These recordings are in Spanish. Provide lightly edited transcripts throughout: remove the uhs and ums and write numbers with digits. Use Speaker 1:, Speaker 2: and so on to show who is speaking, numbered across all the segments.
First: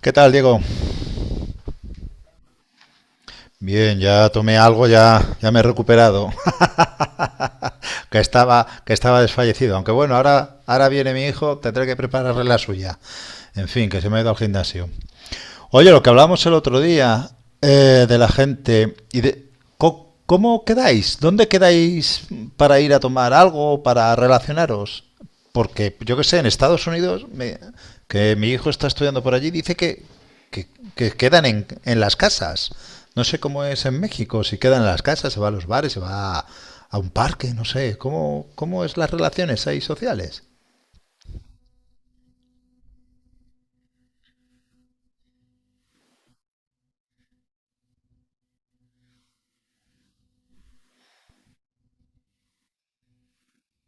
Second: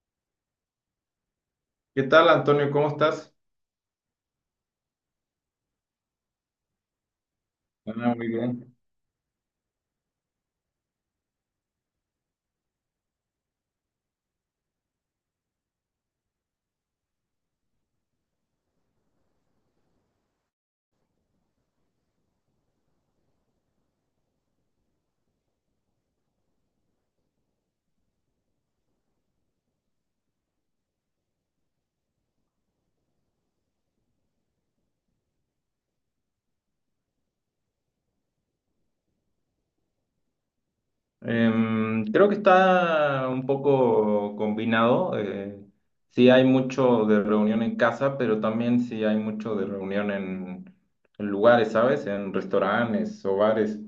Speaker 1: ¿Qué tal, Diego?
Speaker 2: ¿Qué tal, Antonio? ¿Cómo estás?
Speaker 1: Bien, ya tomé algo, ya me he recuperado,
Speaker 2: Hola,
Speaker 1: que
Speaker 2: muy
Speaker 1: estaba,
Speaker 2: bien.
Speaker 1: que estaba desfallecido. Aunque bueno, ahora viene mi hijo, tendré que prepararle la suya. En fin, que se me ha ido al gimnasio. Oye, lo que hablamos el otro día de la gente y de cómo quedáis, dónde quedáis para ir a tomar algo, para relacionaros, porque yo que sé, en Estados Unidos, que mi hijo está estudiando por allí, dice que, que quedan en las casas. No sé cómo es en México, si quedan en las casas, se va a los bares, se va a un parque, no sé. Cómo es las relaciones ahí sociales?
Speaker 2: Creo que está un poco combinado. Sí hay mucho de reunión en casa, pero también sí hay mucho de reunión en lugares, ¿sabes? En restaurantes o bares.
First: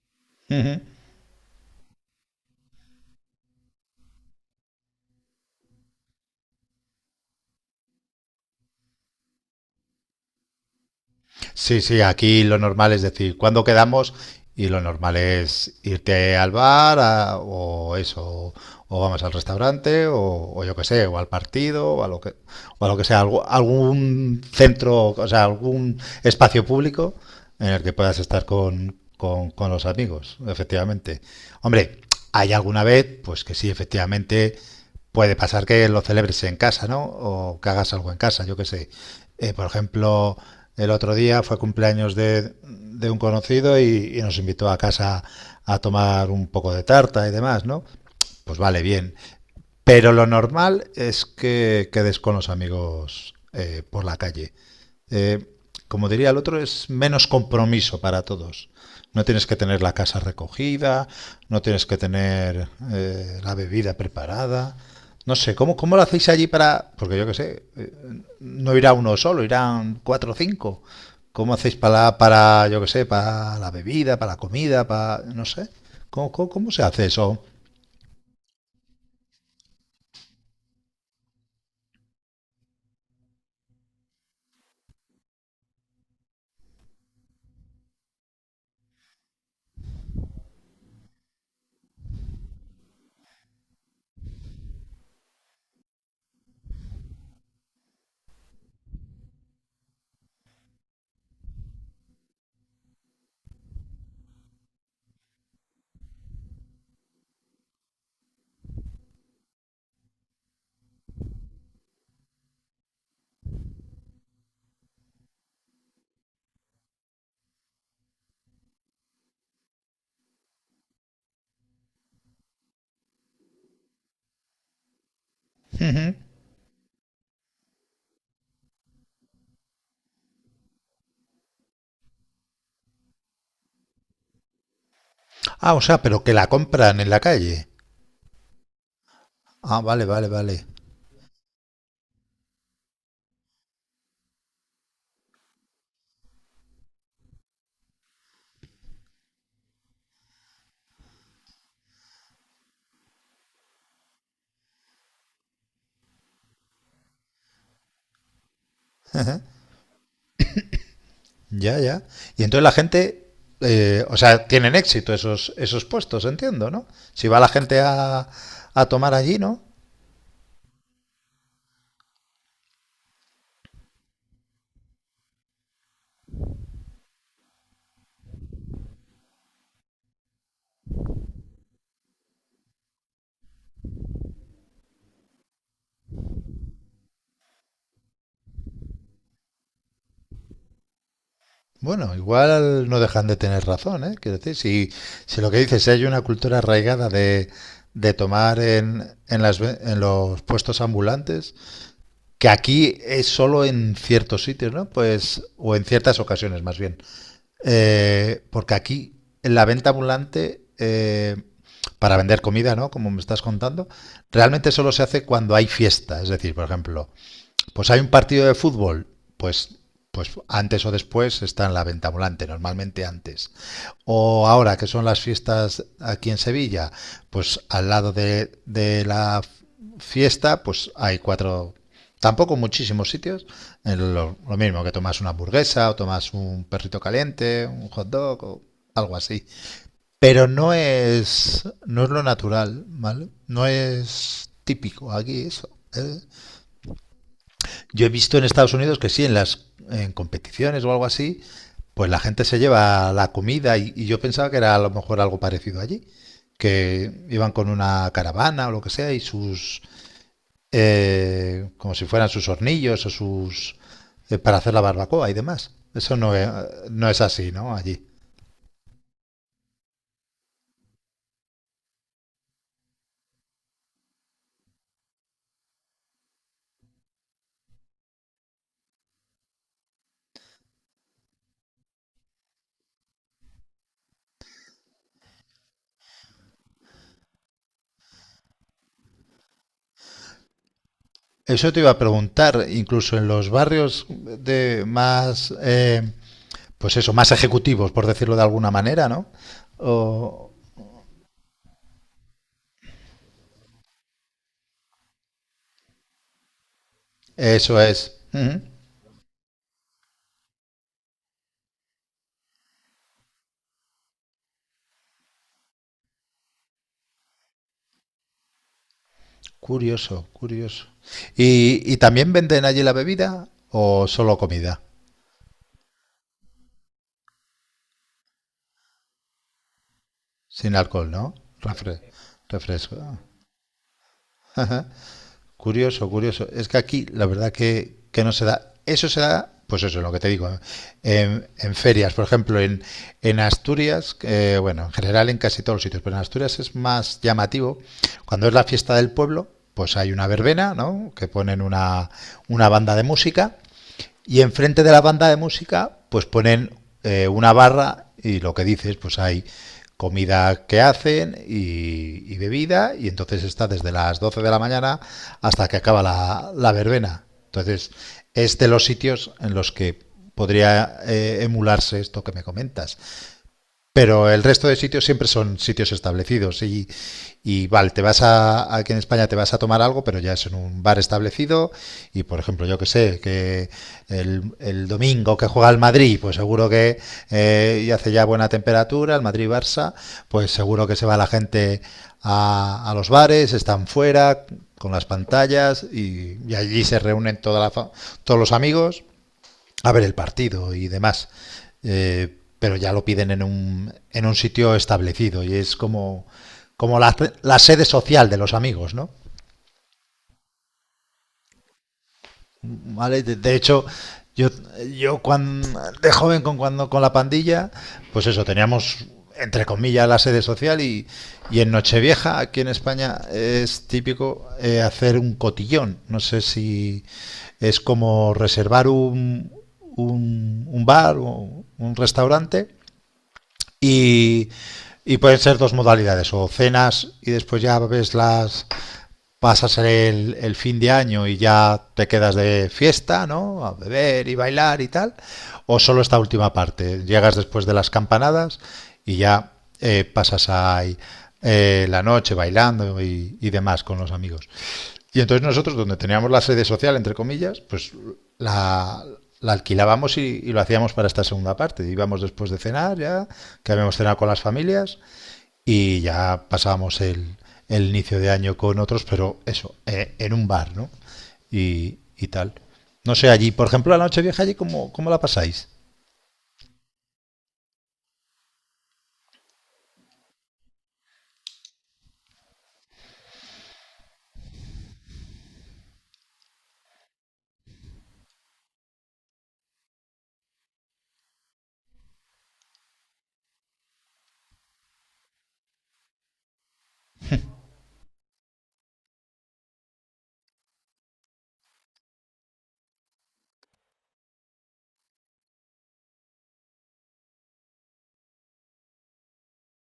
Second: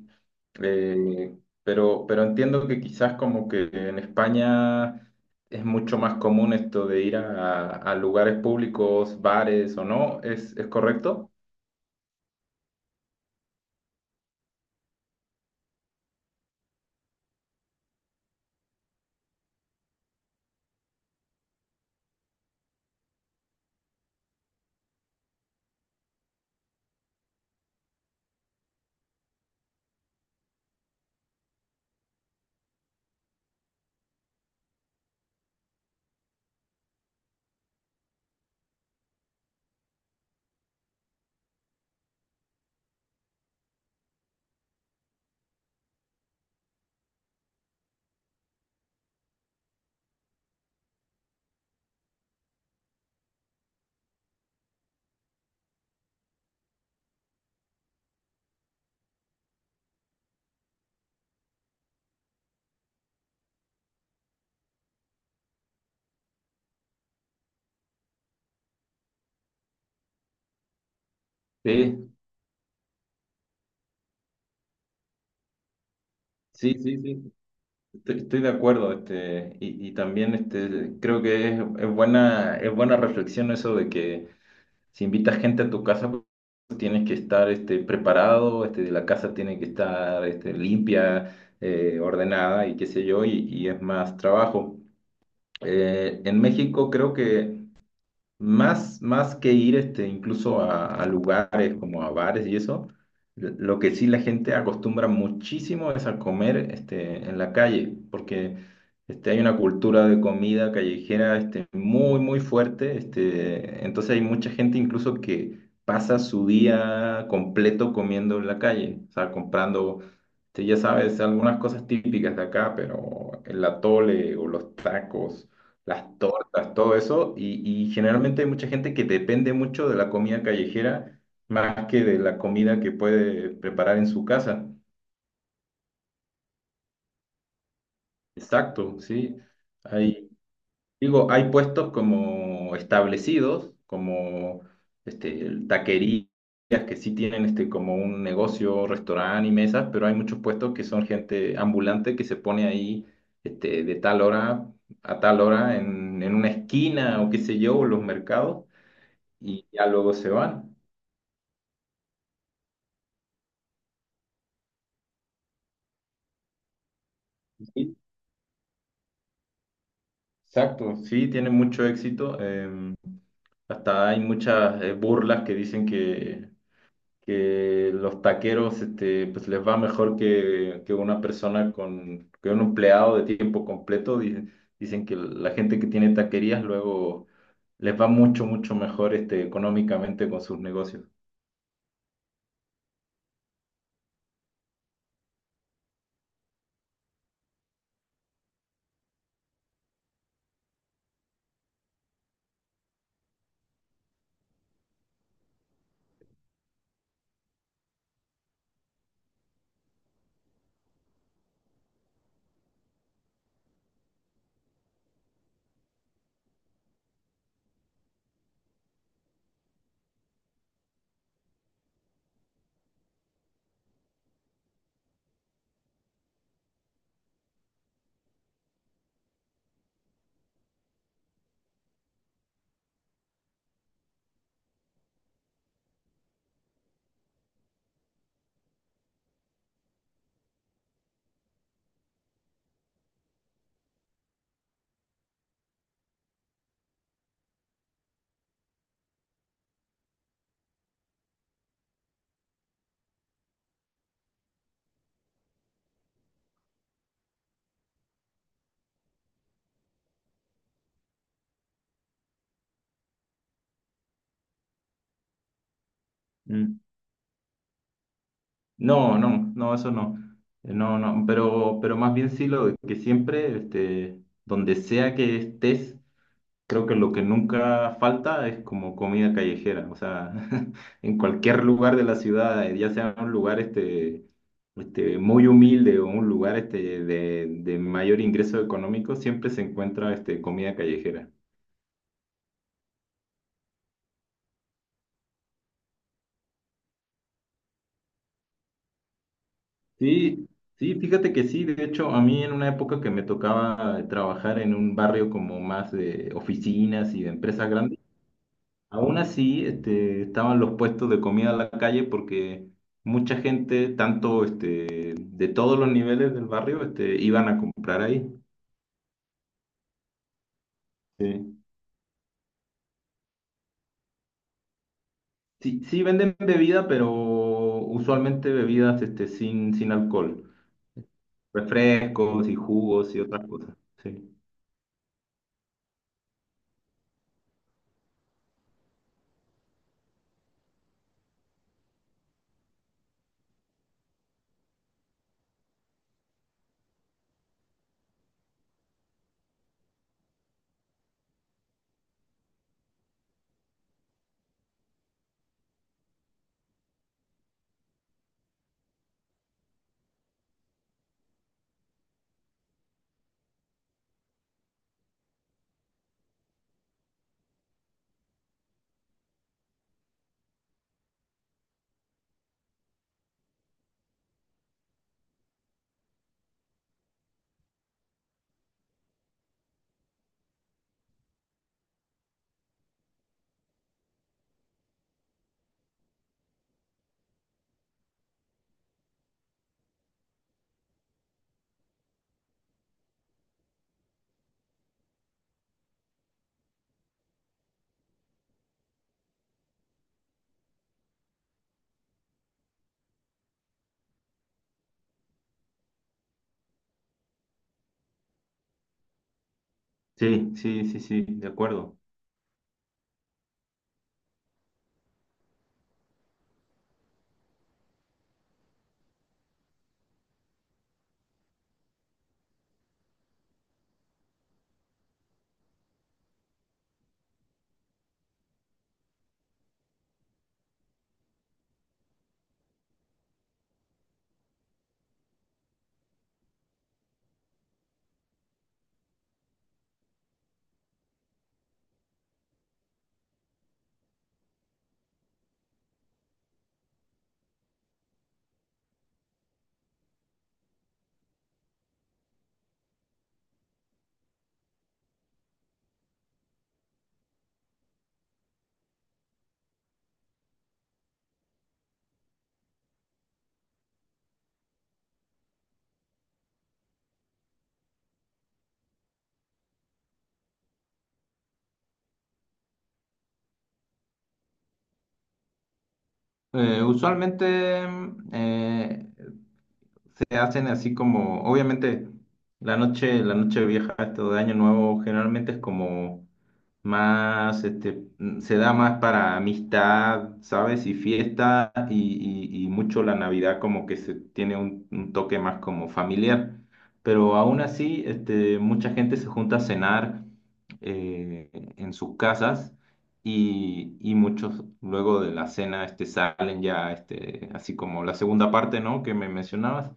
Speaker 1: Ujú.
Speaker 2: Pero entiendo que quizás como que en España es mucho más común esto de ir a lugares públicos, bares o no. ¿Es correcto?
Speaker 1: Sí, sí, aquí lo normal es decir, ¿cuándo quedamos? Y lo normal es irte al bar o eso, o, vamos al restaurante, o yo qué sé, o al partido, o lo que sea, algún centro, o sea, algún espacio público en el que puedas estar con los amigos, efectivamente. Hombre, hay alguna vez, pues que sí, efectivamente, puede pasar que lo celebres en casa, ¿no? O que hagas algo en casa, yo qué sé. Por ejemplo, el otro día fue cumpleaños de un conocido y nos invitó a casa a tomar un poco de tarta y demás, ¿no? Pues vale, bien. Pero lo normal es que quedes con los amigos por la calle. Eh, Como diría el otro, es menos compromiso para todos. No tienes que tener la casa recogida, no tienes que tener la bebida preparada. No sé, ¿cómo lo hacéis allí para...? Porque yo qué sé, no irá uno solo, irán cuatro o cinco. ¿Cómo hacéis
Speaker 2: Sí,
Speaker 1: para yo qué sé, para la bebida, para la comida, para... no sé? Cómo
Speaker 2: sí,
Speaker 1: se
Speaker 2: sí,
Speaker 1: hace
Speaker 2: sí.
Speaker 1: eso?
Speaker 2: Estoy de acuerdo, y también creo que es buena reflexión eso de que si invitas gente a tu casa, pues, tienes que estar preparado, la casa tiene que estar limpia, ordenada y qué sé yo, y es más trabajo. En México creo que más que ir incluso a lugares como a bares y eso, lo que sí la gente acostumbra muchísimo es a comer en la calle, porque hay una cultura de comida callejera muy, muy fuerte. Entonces hay mucha gente incluso que pasa su día completo comiendo en la calle, o sea, comprando, ya sabes, algunas cosas típicas de acá, pero el atole o los tacos
Speaker 1: Ujú.
Speaker 2: las tortas, todo eso, y generalmente hay mucha gente que depende mucho de la comida callejera más que de la comida que puede preparar en su casa.
Speaker 1: Ah, o sea, pero que la compran en la calle.
Speaker 2: Exacto, sí.
Speaker 1: Ah, vale, vale,
Speaker 2: Hay,
Speaker 1: vale.
Speaker 2: digo, hay puestos como establecidos, como taquerías que sí tienen como un negocio, restaurante y mesas, pero hay muchos puestos que son gente ambulante que se pone ahí de tal hora a tal hora en una esquina o qué sé yo, o los mercados y ya luego se van.
Speaker 1: Ya, ya. Y entonces la gente, o sea, tienen éxito esos puestos, entiendo, ¿no? Si va la gente
Speaker 2: Sí,
Speaker 1: a tomar allí, ¿no?
Speaker 2: exacto, sí, tiene mucho éxito. Hasta hay muchas burlas que dicen que los taqueros pues les va mejor que una persona con que un empleado de tiempo completo. Dicen que la gente que tiene taquerías luego les va mucho, mucho mejor económicamente con sus negocios.
Speaker 1: Bueno, igual no dejan de tener razón, ¿eh? Quiero decir, si, si lo que dices, si hay una cultura arraigada de tomar en los puestos ambulantes, que aquí es solo en ciertos sitios, ¿no? Pues, o en ciertas ocasiones más bien. Porque aquí, en la venta ambulante, para vender comida, ¿no? Como me estás contando, realmente solo se hace cuando hay fiesta. Es decir, por ejemplo, pues hay un partido de fútbol, pues, pues antes o después está en la venta ambulante, normalmente antes. O ahora que son las fiestas aquí en Sevilla, pues al lado de la fiesta, pues hay cuatro, tampoco muchísimos sitios, en lo mismo que tomas una hamburguesa o tomas un perrito caliente, un hot dog o algo así. Pero no es lo natural, ¿vale? No es típico aquí eso. ¿Eh? Yo he visto en Estados Unidos que sí, en las en competiciones o algo así, pues la gente se lleva la comida y yo pensaba que era a lo mejor algo parecido allí, que iban con una caravana o lo que sea y sus, como si fueran sus hornillos o sus, para hacer la barbacoa y demás. Eso no es,
Speaker 2: Mm.
Speaker 1: No es así, ¿no? Allí.
Speaker 2: No, no, no, eso no. No, no, pero más bien sí lo de que siempre, donde sea que estés, creo que lo que nunca falta es como comida callejera. O sea, en cualquier lugar de la ciudad, ya sea un lugar muy humilde o un lugar de mayor ingreso económico, siempre se encuentra comida callejera.
Speaker 1: Eso te iba a preguntar, incluso en los barrios de más, pues eso, más ejecutivos, por decirlo de alguna manera, ¿no?
Speaker 2: Sí,
Speaker 1: O,
Speaker 2: sí, fíjate que sí, de hecho, a mí en una época que me tocaba trabajar en un barrio como más de oficinas y de empresas
Speaker 1: eso
Speaker 2: grandes,
Speaker 1: es. Ujú.
Speaker 2: aún así estaban los puestos de comida en la calle porque mucha gente, tanto de todos los niveles del barrio, iban a comprar ahí.
Speaker 1: Curioso, curioso.
Speaker 2: Sí.
Speaker 1: Y también venden allí la bebida o solo comida?
Speaker 2: Sí, sí venden bebida, pero usualmente bebidas sin alcohol,
Speaker 1: Sin alcohol, ¿no? Refre-
Speaker 2: refrescos y
Speaker 1: Refresco.
Speaker 2: jugos y otras cosas. Sí,
Speaker 1: Ajá. Curioso, curioso. Es que aquí la verdad que no se da. Eso se da, pues eso es lo que te digo, en ferias, por ejemplo, en Asturias, bueno, en general en casi todos los sitios, pero en Asturias es más llamativo. Cuando es la fiesta del pueblo, pues hay una verbena, ¿no? Que ponen una banda de música. Y enfrente de la banda de música, pues ponen una barra y lo que dices, pues hay comida que hacen y bebida y entonces está desde las 12 de la mañana hasta que acaba la, la verbena. Entonces es de los sitios en los que podría emularse esto que me comentas. Pero el resto de sitios siempre son sitios establecidos y vale, te vas a, aquí en España te vas a tomar algo, pero ya es en un bar establecido y por ejemplo, yo que sé, que el domingo que juega el Madrid, pues seguro que y hace ya buena temperatura, el Madrid-Barça, pues seguro que se va la gente a los bares, están fuera con las pantallas y allí se reúnen toda todos los amigos a ver el partido y demás. Pero ya lo piden en un sitio establecido y es como, como la sede social de los amigos, ¿no?
Speaker 2: sí, sí, sí, sí, de acuerdo.
Speaker 1: ¿Vale? De hecho, yo, yo cuando, de joven con, cuando, con la pandilla, pues eso, teníamos entre comillas la sede social y en Nochevieja, aquí en España, es típico hacer un cotillón. No sé si es como reservar un bar o un restaurante. Y, y pueden ser dos modalidades, o cenas y después ya ves las, pasas el fin de año y ya te quedas de fiesta, ¿no? A beber y bailar y tal. O solo esta última parte. Llegas después de las campanadas y ya pasas ahí la noche bailando y demás con los amigos. Y entonces nosotros, donde teníamos la sede social, entre comillas, pues la, la alquilábamos y, lo hacíamos para esta segunda parte. Íbamos después de cenar ya, que habíamos cenado con las familias, y ya pasamos el inicio de año con otros, pero eso, en un bar, ¿no? Y tal. No sé, allí, por ejemplo, la nochevieja allí, cómo la pasáis?
Speaker 2: Usualmente se hacen así como, obviamente, la noche vieja, esto de Año Nuevo, generalmente es como más, se da más para amistad, ¿sabes? Y fiesta y mucho la Navidad como que se tiene un toque más como familiar. Pero aún así, mucha gente se junta a cenar eh, en sus casas y muchos luego de la cena salen ya, así como la segunda parte, ¿no? Que me mencionabas,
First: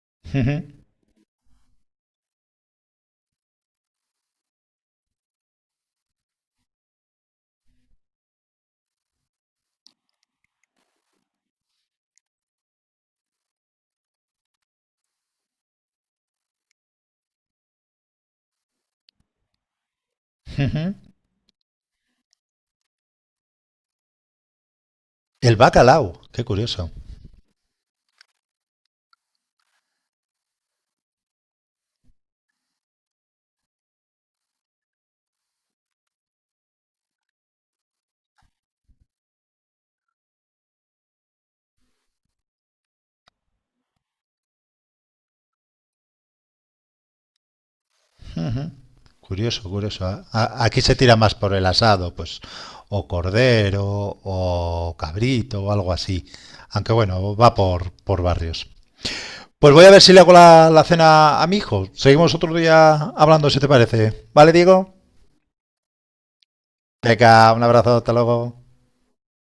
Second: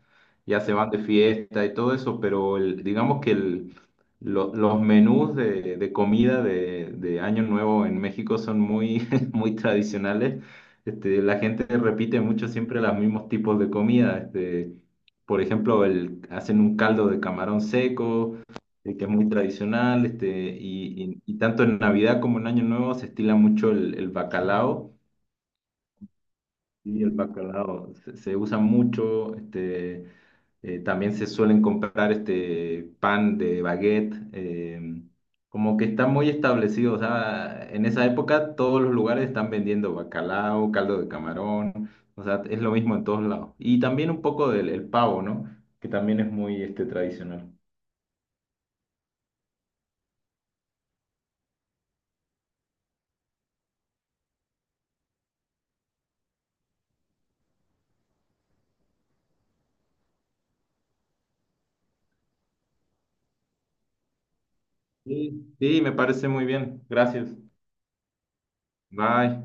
Speaker 2: ya se van de fiesta y todo eso, pero digamos que los menús de comida de Año Nuevo en México son muy, muy tradicionales. Este, la gente repite mucho siempre los mismos tipos de comida. Por ejemplo, hacen un caldo de camarón seco, que es muy tradicional. Y, y- y tanto en Navidad como en Año Nuevo se estila mucho el bacalao.
Speaker 1: El bacalao, qué curioso.
Speaker 2: Y el bacalao se usa mucho. También se suelen comprar este pan de baguette, como que está muy establecido. O sea, en esa época todos los lugares están vendiendo bacalao, caldo de camarón, o sea, es lo mismo en todos lados. Y también un poco del el pavo, ¿no? Que también es muy tradicional.
Speaker 1: Curioso, curioso. Aquí se tira más por el asado, pues, o cordero, o cabrito, o algo así. Aunque bueno, va por barrios. Pues voy a ver si le hago la, la cena a mi hijo. Seguimos otro día hablando, si te parece. ¿Vale, Diego?
Speaker 2: Sí, sí, me parece muy bien. Gracias.
Speaker 1: Venga, un abrazo, hasta luego.
Speaker 2: Bye.